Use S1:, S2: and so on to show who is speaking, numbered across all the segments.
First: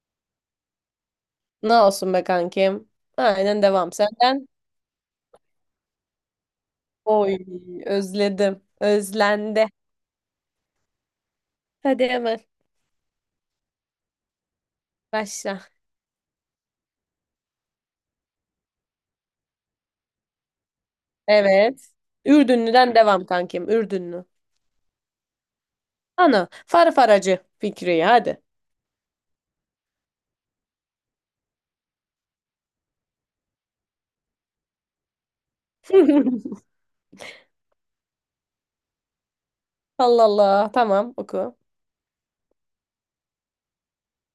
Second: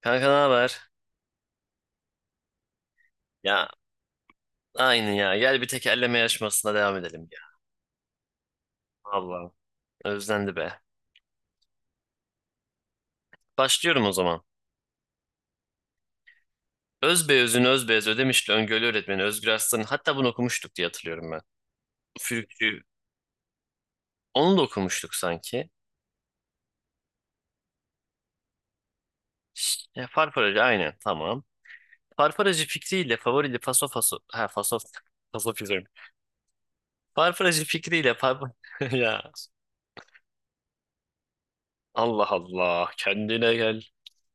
S1: Kanka ne haber?
S2: Ne olsun be kankim. Aynen
S1: Ya
S2: devam senden.
S1: aynı ya. Gel bir tekerleme yarışmasına devam edelim
S2: Oy
S1: ya.
S2: özledim.
S1: Allah
S2: Özlendi.
S1: özlendi be.
S2: Hadi hemen
S1: Başlıyorum o zaman.
S2: başla.
S1: Özbeöz'ün Özbeöz Ödemişli Öngörü Öğretmeni Özgür Aslan'ın, hatta bunu okumuştuk diye hatırlıyorum ben.
S2: Evet.
S1: Üfürükçü.
S2: Ürdünlü'den devam kankim. Ürdünlü.
S1: Onu da okumuştuk sanki.
S2: Ana. Farfaracı Fikriye hadi.
S1: Farfaracı aynen tamam. Farfaracı fikriyle favorili faso faso. Ha faso. Faso Farfaracı fikriyle par... ya
S2: Allah Allah. Tamam oku.
S1: Allah Allah kendine gel.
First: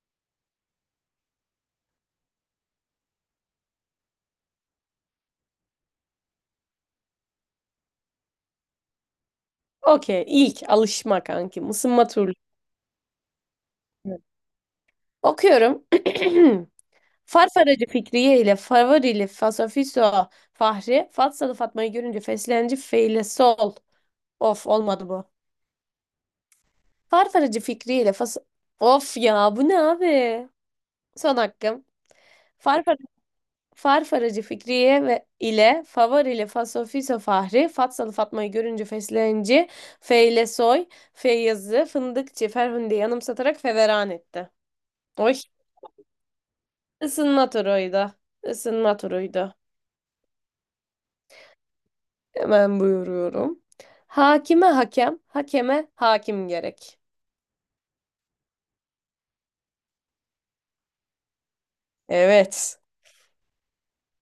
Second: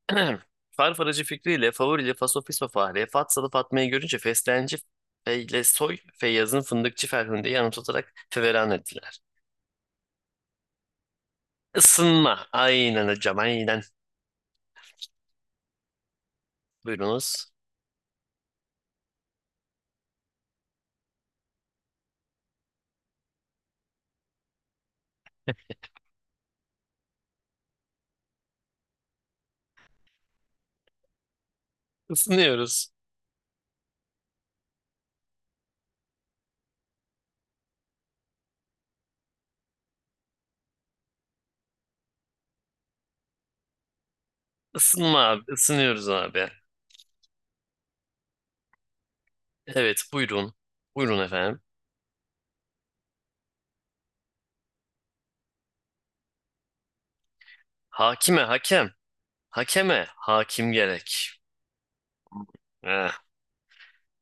S1: Farfaracı Fikri ile Favori Fasofisfa Fahriye Fat Salı Fatma'yı görünce Feslenci Feylesoy Feyyaz'ın Fındıkçı Ferhunde'yi anımsatarak feveran ettiler.
S2: Okey. İlk alışma kankim. Isınma turlu.
S1: Isınma. Aynen hocam aynen.
S2: Okuyorum.
S1: Buyurunuz.
S2: Farfaracı Fikriye ile Favorili Fasofiso Fahri Fatsalı Fatma'yı görünce feslenci feyle sol. Of olmadı bu. Farfaracı fikriyle fas... Of ya bu ne abi? Son hakkım.
S1: Isınıyoruz.
S2: Farfar Farfaracı Fikriye ve ile Favar ile Fasofiso Fahri Fatsalı Fatma'yı görünce feslenci Feylesoy Feyyazı Fındıkçı Ferhunde yanımsatarak feveran etti.
S1: Isınma
S2: Oy.
S1: abi, isınıyoruz abi.
S2: Isınma turuydu. Isınma turuydu.
S1: Evet, buyurun. Buyurun efendim.
S2: Hemen buyuruyorum. Hakime hakem, hakeme hakim gerek.
S1: Hakime hakem. Hakeme hakim gerek.
S2: Evet.
S1: Eh.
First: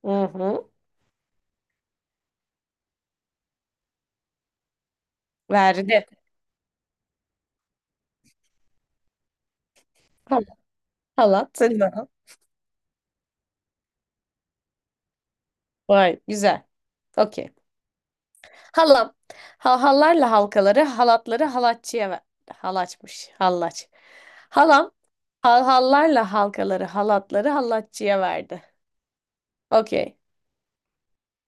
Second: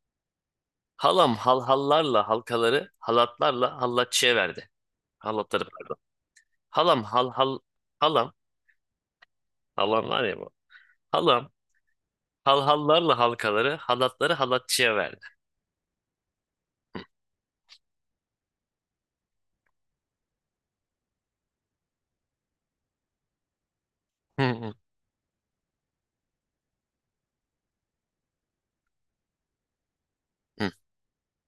S2: Hı hı.
S1: Halam halhallarla halkaları halatlarla hallatçıya verdi. Halatları pardon.
S2: Verdi.
S1: Halam hal hal halam halam var ya
S2: Tamam.
S1: bu. Halam
S2: Halat. Sen de al.
S1: halhallarla halkaları, halatları halatçıya verdi.
S2: Vay güzel. Okey. Halam. Ha- hallarla halkaları, halatları halatçıya ver. Halaçmış. Hallaç.
S1: Hı hı
S2: Halam. Hal hallarla halkaları, halatları halatçıya verdi. Okey.
S1: hı.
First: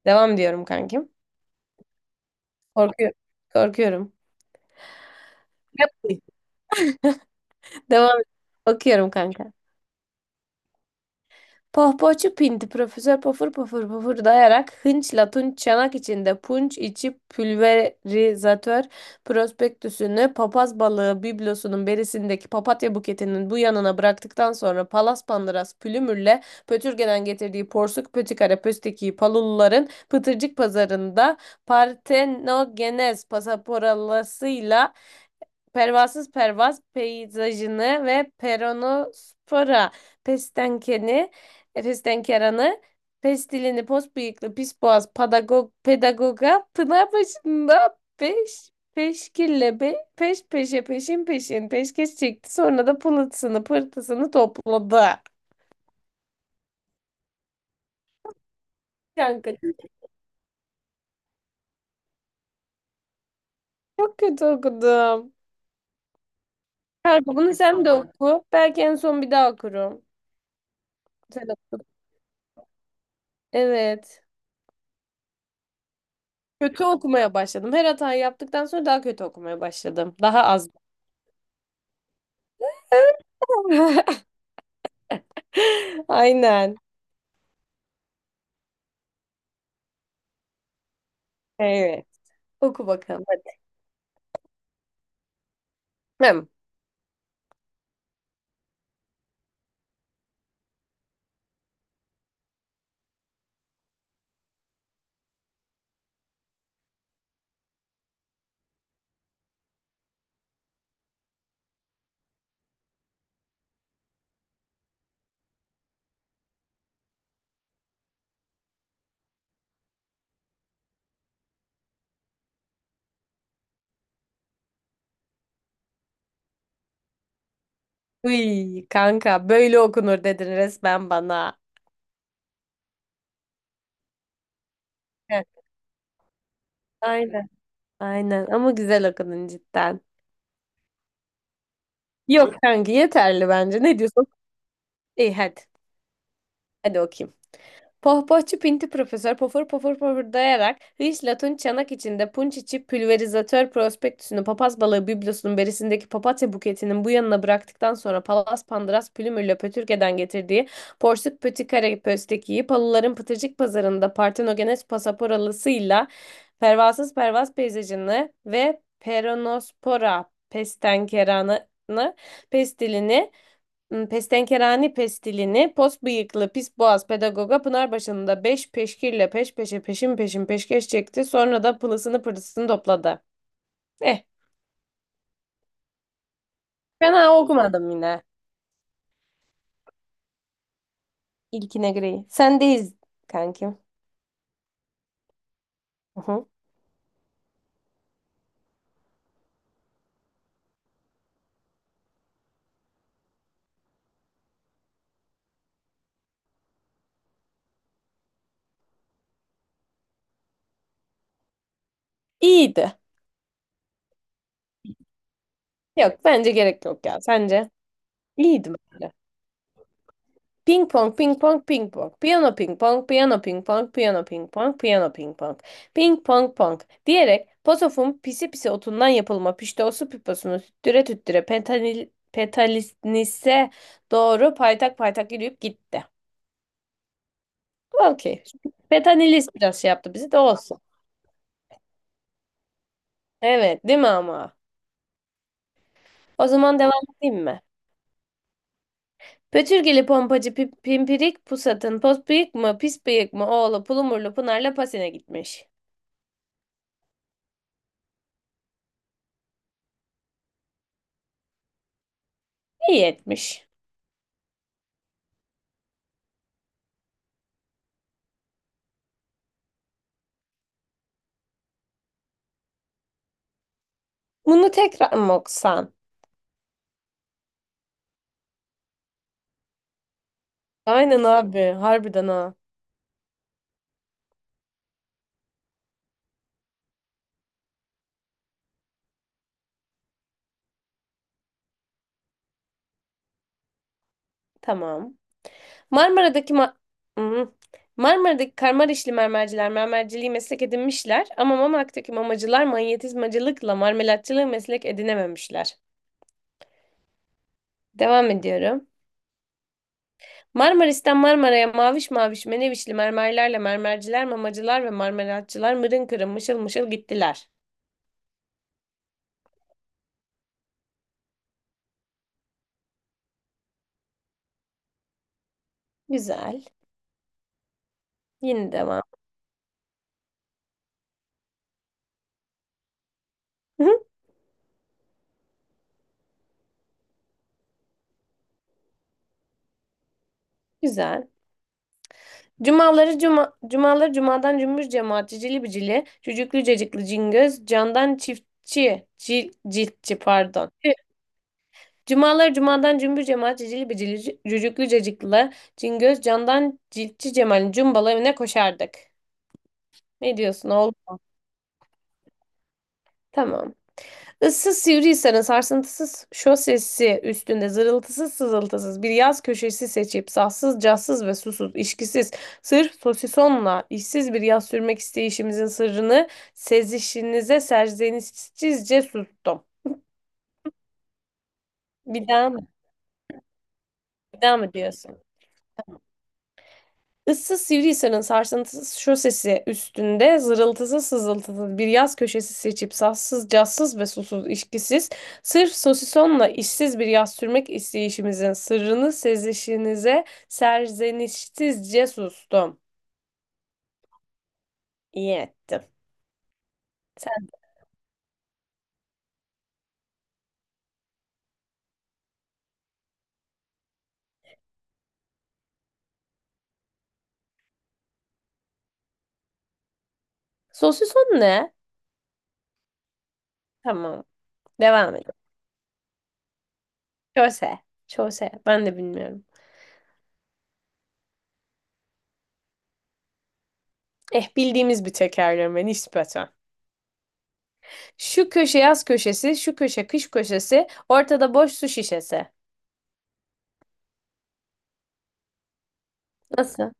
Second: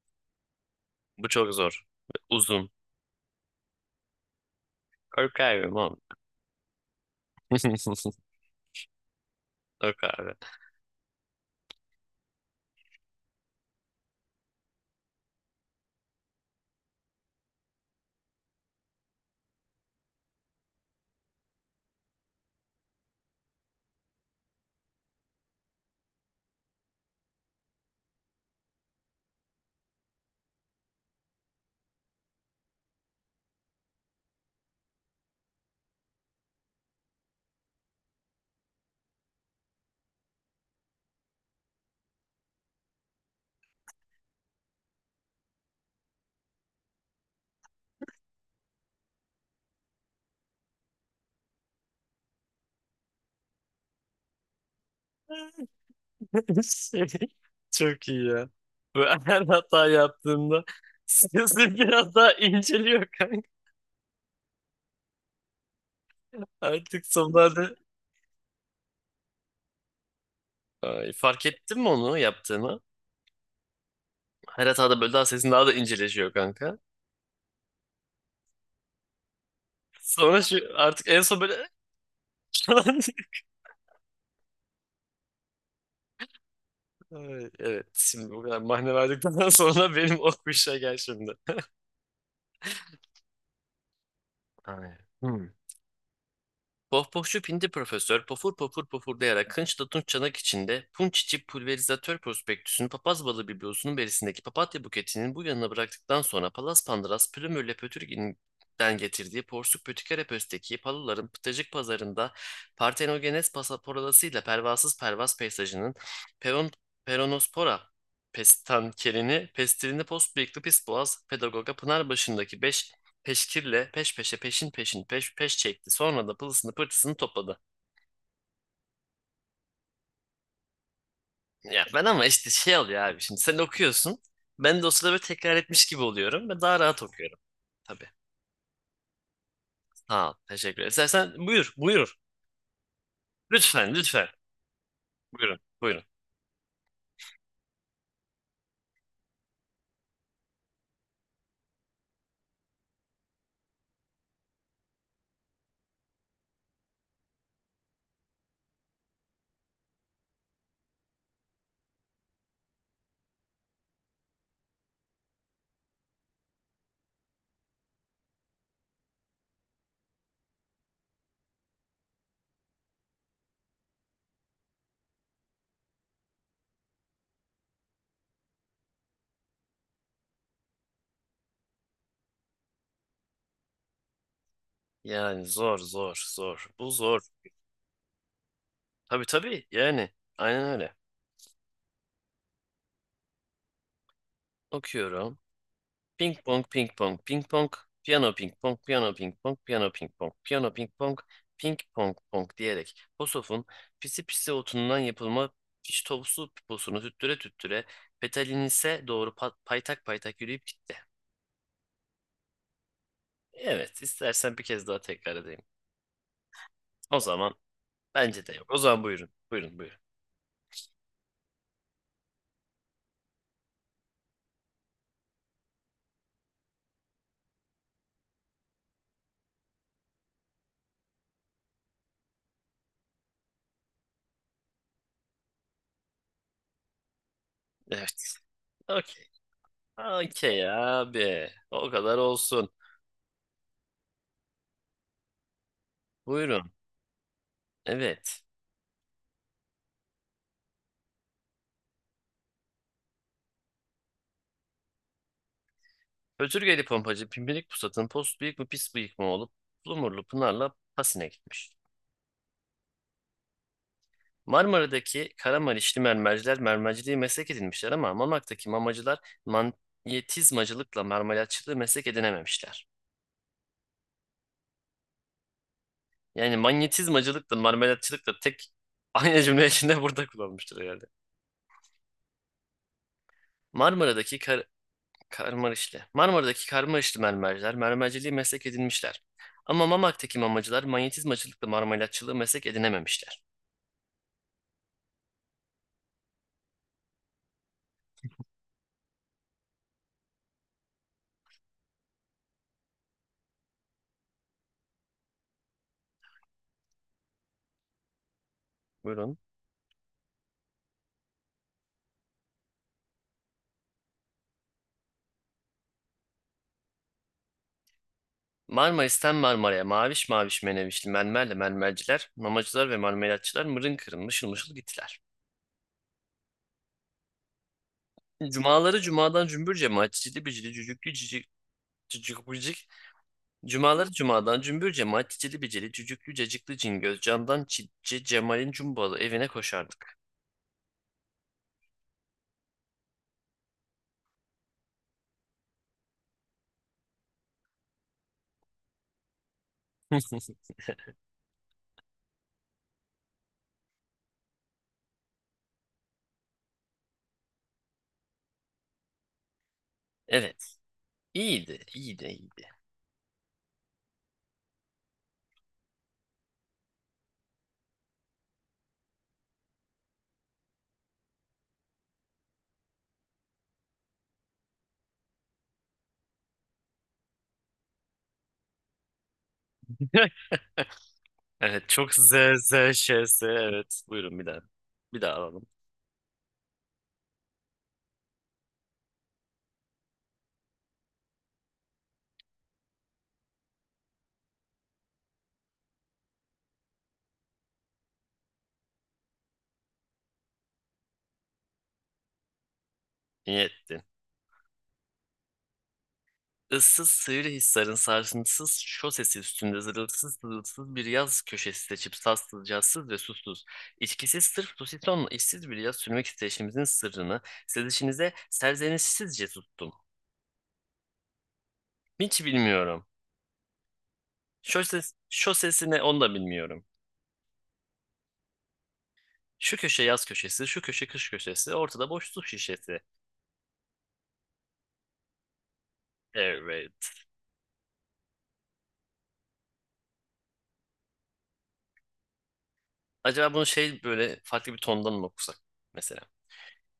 S2: Devam diyorum kankim.
S1: Bu çok zor. Uzun.
S2: Korkuyorum. Korkuyorum.
S1: Kork abi
S2: Yap.
S1: mom.
S2: Devam. Okuyorum kanka.
S1: Kork abi.
S2: Pohpohçu Pinti Profesör pofur pofur pofur dayarak hınçla tunç çanak içinde punç içi pülverizatör prospektüsünü papaz balığı biblosunun berisindeki papatya buketinin bu yanına bıraktıktan sonra palas pandıras pülümürle Pötürge'den getirdiği porsuk pötikara pöstekiyi paluluların pıtırcık pazarında partenogenez pasaporalasıyla pervasız pervaz peyzajını ve peronospora pestenkeni, pestenkeranı, pestilini, pos bıyıklı, pis boğaz, pedagog, pedagoga, pınar başında peş, peşkille, be, peş peşe, peşin peşin, peşkeş çekti. Sonra da pılısını, pırtısını topladı.
S1: Çok iyi ya. Bu her
S2: Kanka
S1: hata yaptığımda sesim biraz daha inceliyor kanka.
S2: çok kötü okudum.
S1: Artık
S2: Kanka bunu
S1: sonlarda
S2: sen de oku. Belki en son bir daha okurum.
S1: ay, fark
S2: Sen
S1: ettin
S2: oku.
S1: mi onu yaptığını?
S2: Evet.
S1: Her hatada böyle daha sesin daha da inceleşiyor kanka.
S2: Kötü okumaya başladım. Her hatayı yaptıktan sonra daha kötü okumaya başladım.
S1: Sonra
S2: Daha
S1: şu
S2: az.
S1: artık en son böyle falan diyor.
S2: Aynen.
S1: Ay, evet, şimdi bu kadar mahne verdikten sonra benim o kuşa gel şimdi.
S2: Evet. Oku bakalım. Hadi.
S1: Aynen. Hmm.
S2: Hem.
S1: Pohpohçu Pindi Profesör pofur pofur pofurlayarak kınçla tunç çanak içinde punç içi pulverizatör prospektüsünün papaz balı biblosunun berisindeki papatya buketinin bu yanına bıraktıktan sonra Palas Pandıras Plümürle Pötürgin'den getirdiği porsuk pötükere pösteki paluların pıtacık pazarında partenogenes pasaporalasıyla pervasız pervas peysajının peron, peronospora pestankerini, pestilini post boğaz pedagoga Pınarbaşı'ndaki 5 peşkirle peş peşe peşin peşin peş peş çekti. Sonra da pılısını pırtısını topladı.
S2: Uy, kanka böyle okunur dedin resmen bana.
S1: Ya ben ama işte şey oluyor abi, şimdi sen okuyorsun. Ben de o sırada böyle
S2: Heh,
S1: tekrar etmiş gibi oluyorum ve daha rahat okuyorum.
S2: aynen.
S1: Tabii.
S2: Aynen ama güzel okudun cidden.
S1: Sağ ol. Teşekkür ederim. İstersen buyur buyur.
S2: Yok kanka yeterli bence.
S1: Lütfen
S2: Ne diyorsun?
S1: lütfen.
S2: İyi hadi.
S1: Buyurun buyurun.
S2: Hadi okuyayım. Pohpohçu Pinti Profesör pofur pofur pofurdayarak Hıyş Latun çanak içinde punç içi pülverizatör prospektüsünü papaz balığı biblosunun berisindeki papatya buketinin bu yanına bıraktıktan sonra Palas Pandıras Pülümür'le Pötürge'den getirdiği Porsuk Pötikare Pösteki'yi Palıların Pıtırcık Pazarı'nda Partenogenes Pasaporalısıyla Pervasız Pervas Peyzajını ve Peronospora Pestenkeranı Pestilini. Pestenkerani pestilini, pos bıyıklı, pis boğaz pedagoga Pınar başında beş peşkirle peş peşe peşin peşin peşkeş çekti. Sonra da pılısını pırtısını topladı. Eh,
S1: Yani zor zor zor. Bu zor.
S2: fena okumadım yine.
S1: Tabii tabii, yani aynen öyle.
S2: İlkine göre. Sendeyiz kankim.
S1: Okuyorum.
S2: Hı
S1: Ping
S2: hı.
S1: pong, ping pong, ping pong, piyano ping pong, piyano ping pong, piyano ping pong, piyano ping pong, ping pong pong diyerek Posof'un pisi pisi otundan yapılma piştovsu piposunu tüttüre tüttüre Petalinis'e doğru paytak paytak yürüyüp gitti.
S2: İyiydi.
S1: Evet, istersen bir kez daha tekrar edeyim.
S2: Yok bence gerek yok
S1: O
S2: ya.
S1: zaman
S2: Sence?
S1: bence de yok.
S2: İyiydi
S1: O zaman
S2: bence.
S1: buyurun, buyurun, buyurun.
S2: Ping pong, ping pong, ping pong. Piyano ping pong, piyano ping pong, piyano ping pong, piyano ping pong. Ping pong pong diyerek Pozof'un pisi pisi otundan yapılma piştoğusu piposunu tüttüre tüttüre pentanil, petalinise doğru paytak paytak yürüyüp gitti.
S1: Evet,
S2: Okey.
S1: okey.
S2: Petanilis biraz şey yaptı bizi de
S1: Okey
S2: olsun.
S1: abi, o kadar olsun.
S2: Evet değil mi ama? O
S1: Buyurun,
S2: zaman devam edeyim mi?
S1: evet.
S2: Pötürgeli pompacı pip- pimpirik pusatın pos bıyık mı pis bıyık mı oğlu pulumurlu Pınar'la Pasin'e gitmiş.
S1: Özürgeli pompacı Pimpirik Pusat'ın post bıyık mı pis bıyık mı olup Lumurlu Pınar'la Pasin'e gitmiş.
S2: İyi etmiş.
S1: Marmara'daki Karamanişli mermerciler mermerciliği meslek edinmişler ama Mamak'taki mamacılar manyetizmacılıkla marmelatçılığı meslek edinememişler.
S2: Bunu tekrar mı okusan?
S1: Yani manyetizmacılıkla marmelatçılık da tek aynı cümle içinde burada kullanmıştır herhalde.
S2: Aynen abi. Harbiden ha.
S1: Marmara'daki kar Karmarişli. Marmara'daki Karmarişli mermerciler mermerciliği meslek edinmişler. Ama Mamak'taki mamacılar manyetizmacılıkla marmelatçılığı meslek edinememişler.
S2: Tamam. Marmara'daki ma Hmm. Marmara'daki karmarişli mermerciler mermerciliği meslek edinmişler ama Mamak'taki mamacılar manyetizmacılıkla marmelatçılığı meslek edinememişler. Devam ediyorum.
S1: Buyurun.
S2: Marmaris'ten Marmara'ya maviş maviş menevişli mermerlerle mermerciler, mamacılar ve marmelatçılar mırın kırın mışıl mışıl gittiler.
S1: Marmaris'ten Marmara'ya maviş maviş menevişli mermerle mermerciler, mamacılar ve marmelatçılar mırın kırın mışıl mışıl gittiler.
S2: Güzel. Yine
S1: Cumaları
S2: devam.
S1: cumadan cümbür cemaat cicili bicili cücüklü cicik cücük bicik.
S2: Hı hı,
S1: Cumaları cumadan cümbür cemaat cicili bicili cücüklü cacıklı cingöz camdan çitçi Cemal'in cumbalı evine koşardık.
S2: güzel. Cumaları cumadan cümbüş cemaat cicili bicili cücüklü cacıklı cingöz candan çiftçi ciltçi pardon. Tüh. Cumaları cumadan cümbüş cemaat cicili bicili cücüklü cacıklı cingöz candan ciltçi cemalin cumbalı evine koşardık. Ne diyorsun
S1: Evet.
S2: oğlum?
S1: İyiydi, iyiydi, iyiydi.
S2: Tamam. Issız sivriysen sarsıntısız şosesi üstünde zırıltısız sızıltısız bir yaz köşesi seçip sassız cassız ve susuz işkisiz sırf sosisonla işsiz bir yaz sürmek isteyişimizin sırrını sezişinize serzenişsizce sustum.
S1: Evet, çok
S2: Bir daha
S1: z
S2: mı?
S1: z ş s. Evet, buyurun
S2: Bir
S1: bir
S2: daha
S1: daha.
S2: mı
S1: Bir
S2: diyorsun?
S1: daha alalım.
S2: Issız Sivrihisar'ın sarsıntısız şosesi üstünde zırıltısı sızıltılı bir yaz köşesi seçip sassız, cazsız ve susuz işkisiz, sırf sosisonla işsiz bir yaz sürmek isteyişimizin sırrını sezişinize serzenişsizce sustum.
S1: İyi ettin.
S2: İyi ettim.
S1: Issız Sivrihisar'ın sarsıntısız şosesi üstünde zırılsız zırılsız bir yaz köşesi seçip sassız, cazsız ve susuz. İçkisiz sırf pusisonla işsiz bir yaz sürmek isteyişimizin sırrını sezişinize serzenişsizce tuttum.
S2: Sosison ne?
S1: Hiç bilmiyorum.
S2: Tamam. Devam
S1: Şoses,
S2: edelim.
S1: şosesi ne onu da bilmiyorum.
S2: Köse. Çose. Ben de bilmiyorum.
S1: Şu köşe yaz köşesi, şu köşe kış köşesi, ortada boş su şişesi.
S2: Eh bildiğimiz bir tekerleme nispeten.
S1: Evet.
S2: Şu köşe yaz köşesi, şu köşe kış köşesi, ortada boş su şişesi.
S1: Acaba bunu şey böyle farklı bir tondan mı okusak mesela?
S2: Nasıl?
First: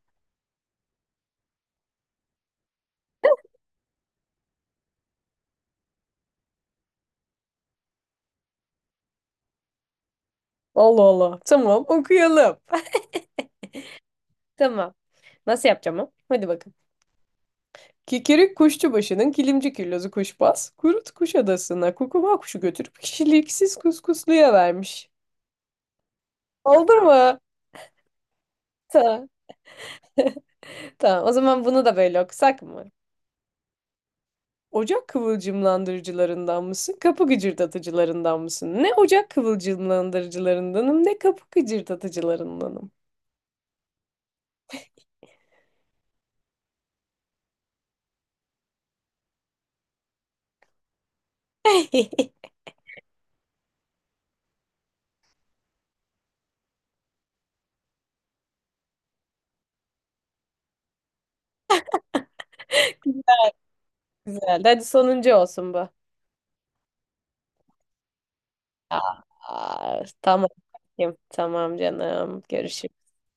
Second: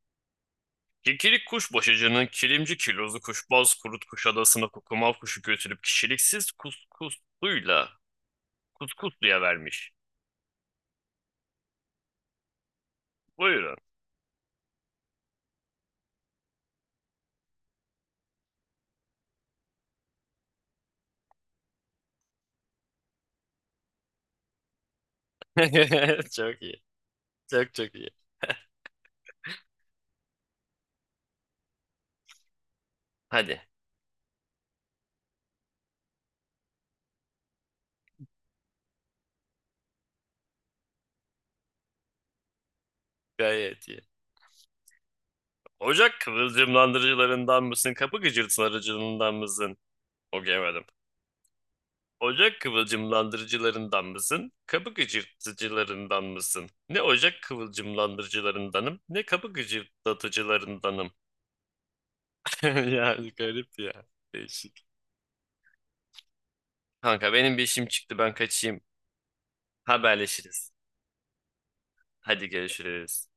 S1: Kikirik kuşbaşıcının kilimci kilozu kuşbaz kurut kuş adasına kukumav kuşu götürüp kişiliksiz kuskusluyla kuskusluya vermiş.
S2: Allah Allah. Tamam okuyalım.
S1: Buyurun.
S2: Tamam. Nasıl yapacağım o? Hadi bakın. Kikirik kuşçu başının kilimci küllozu kuşbaz, kurut kuş adasına kukuma kuşu götürüp kişiliksiz kuskusluya vermiş.
S1: Çok iyi.
S2: Oldu mu?
S1: Çok çok iyi.
S2: Tamam. Tamam. O zaman bunu da böyle okusak mı?
S1: Hadi.
S2: Ocak kıvılcımlandırıcılarından mısın? Kapı gıcırdatıcılarından mısın? Ne ocak kıvılcımlandırıcılarındanım ne kapı gıcırdatıcılarındanım.
S1: Gayet iyi. Ocak kıvılcımlandırıcılarından mısın? Kapı gıcırtılarıcılığından mısın? Okuyamadım. Ocak kıvılcımlandırıcılarından mısın? Kapı gıcırtıcılarından mısın? Ne ocak kıvılcımlandırıcılarındanım, ne kapı gıcırtıcılarındanım. Yani garip ya.
S2: Güzel.
S1: Değişik.
S2: Hadi sonuncu olsun bu.
S1: Kanka benim bir işim çıktı, ben kaçayım.
S2: Aa, tamam.
S1: Haberleşiriz.
S2: Tamam canım.
S1: Hadi
S2: Görüşürüz.
S1: görüşürüz.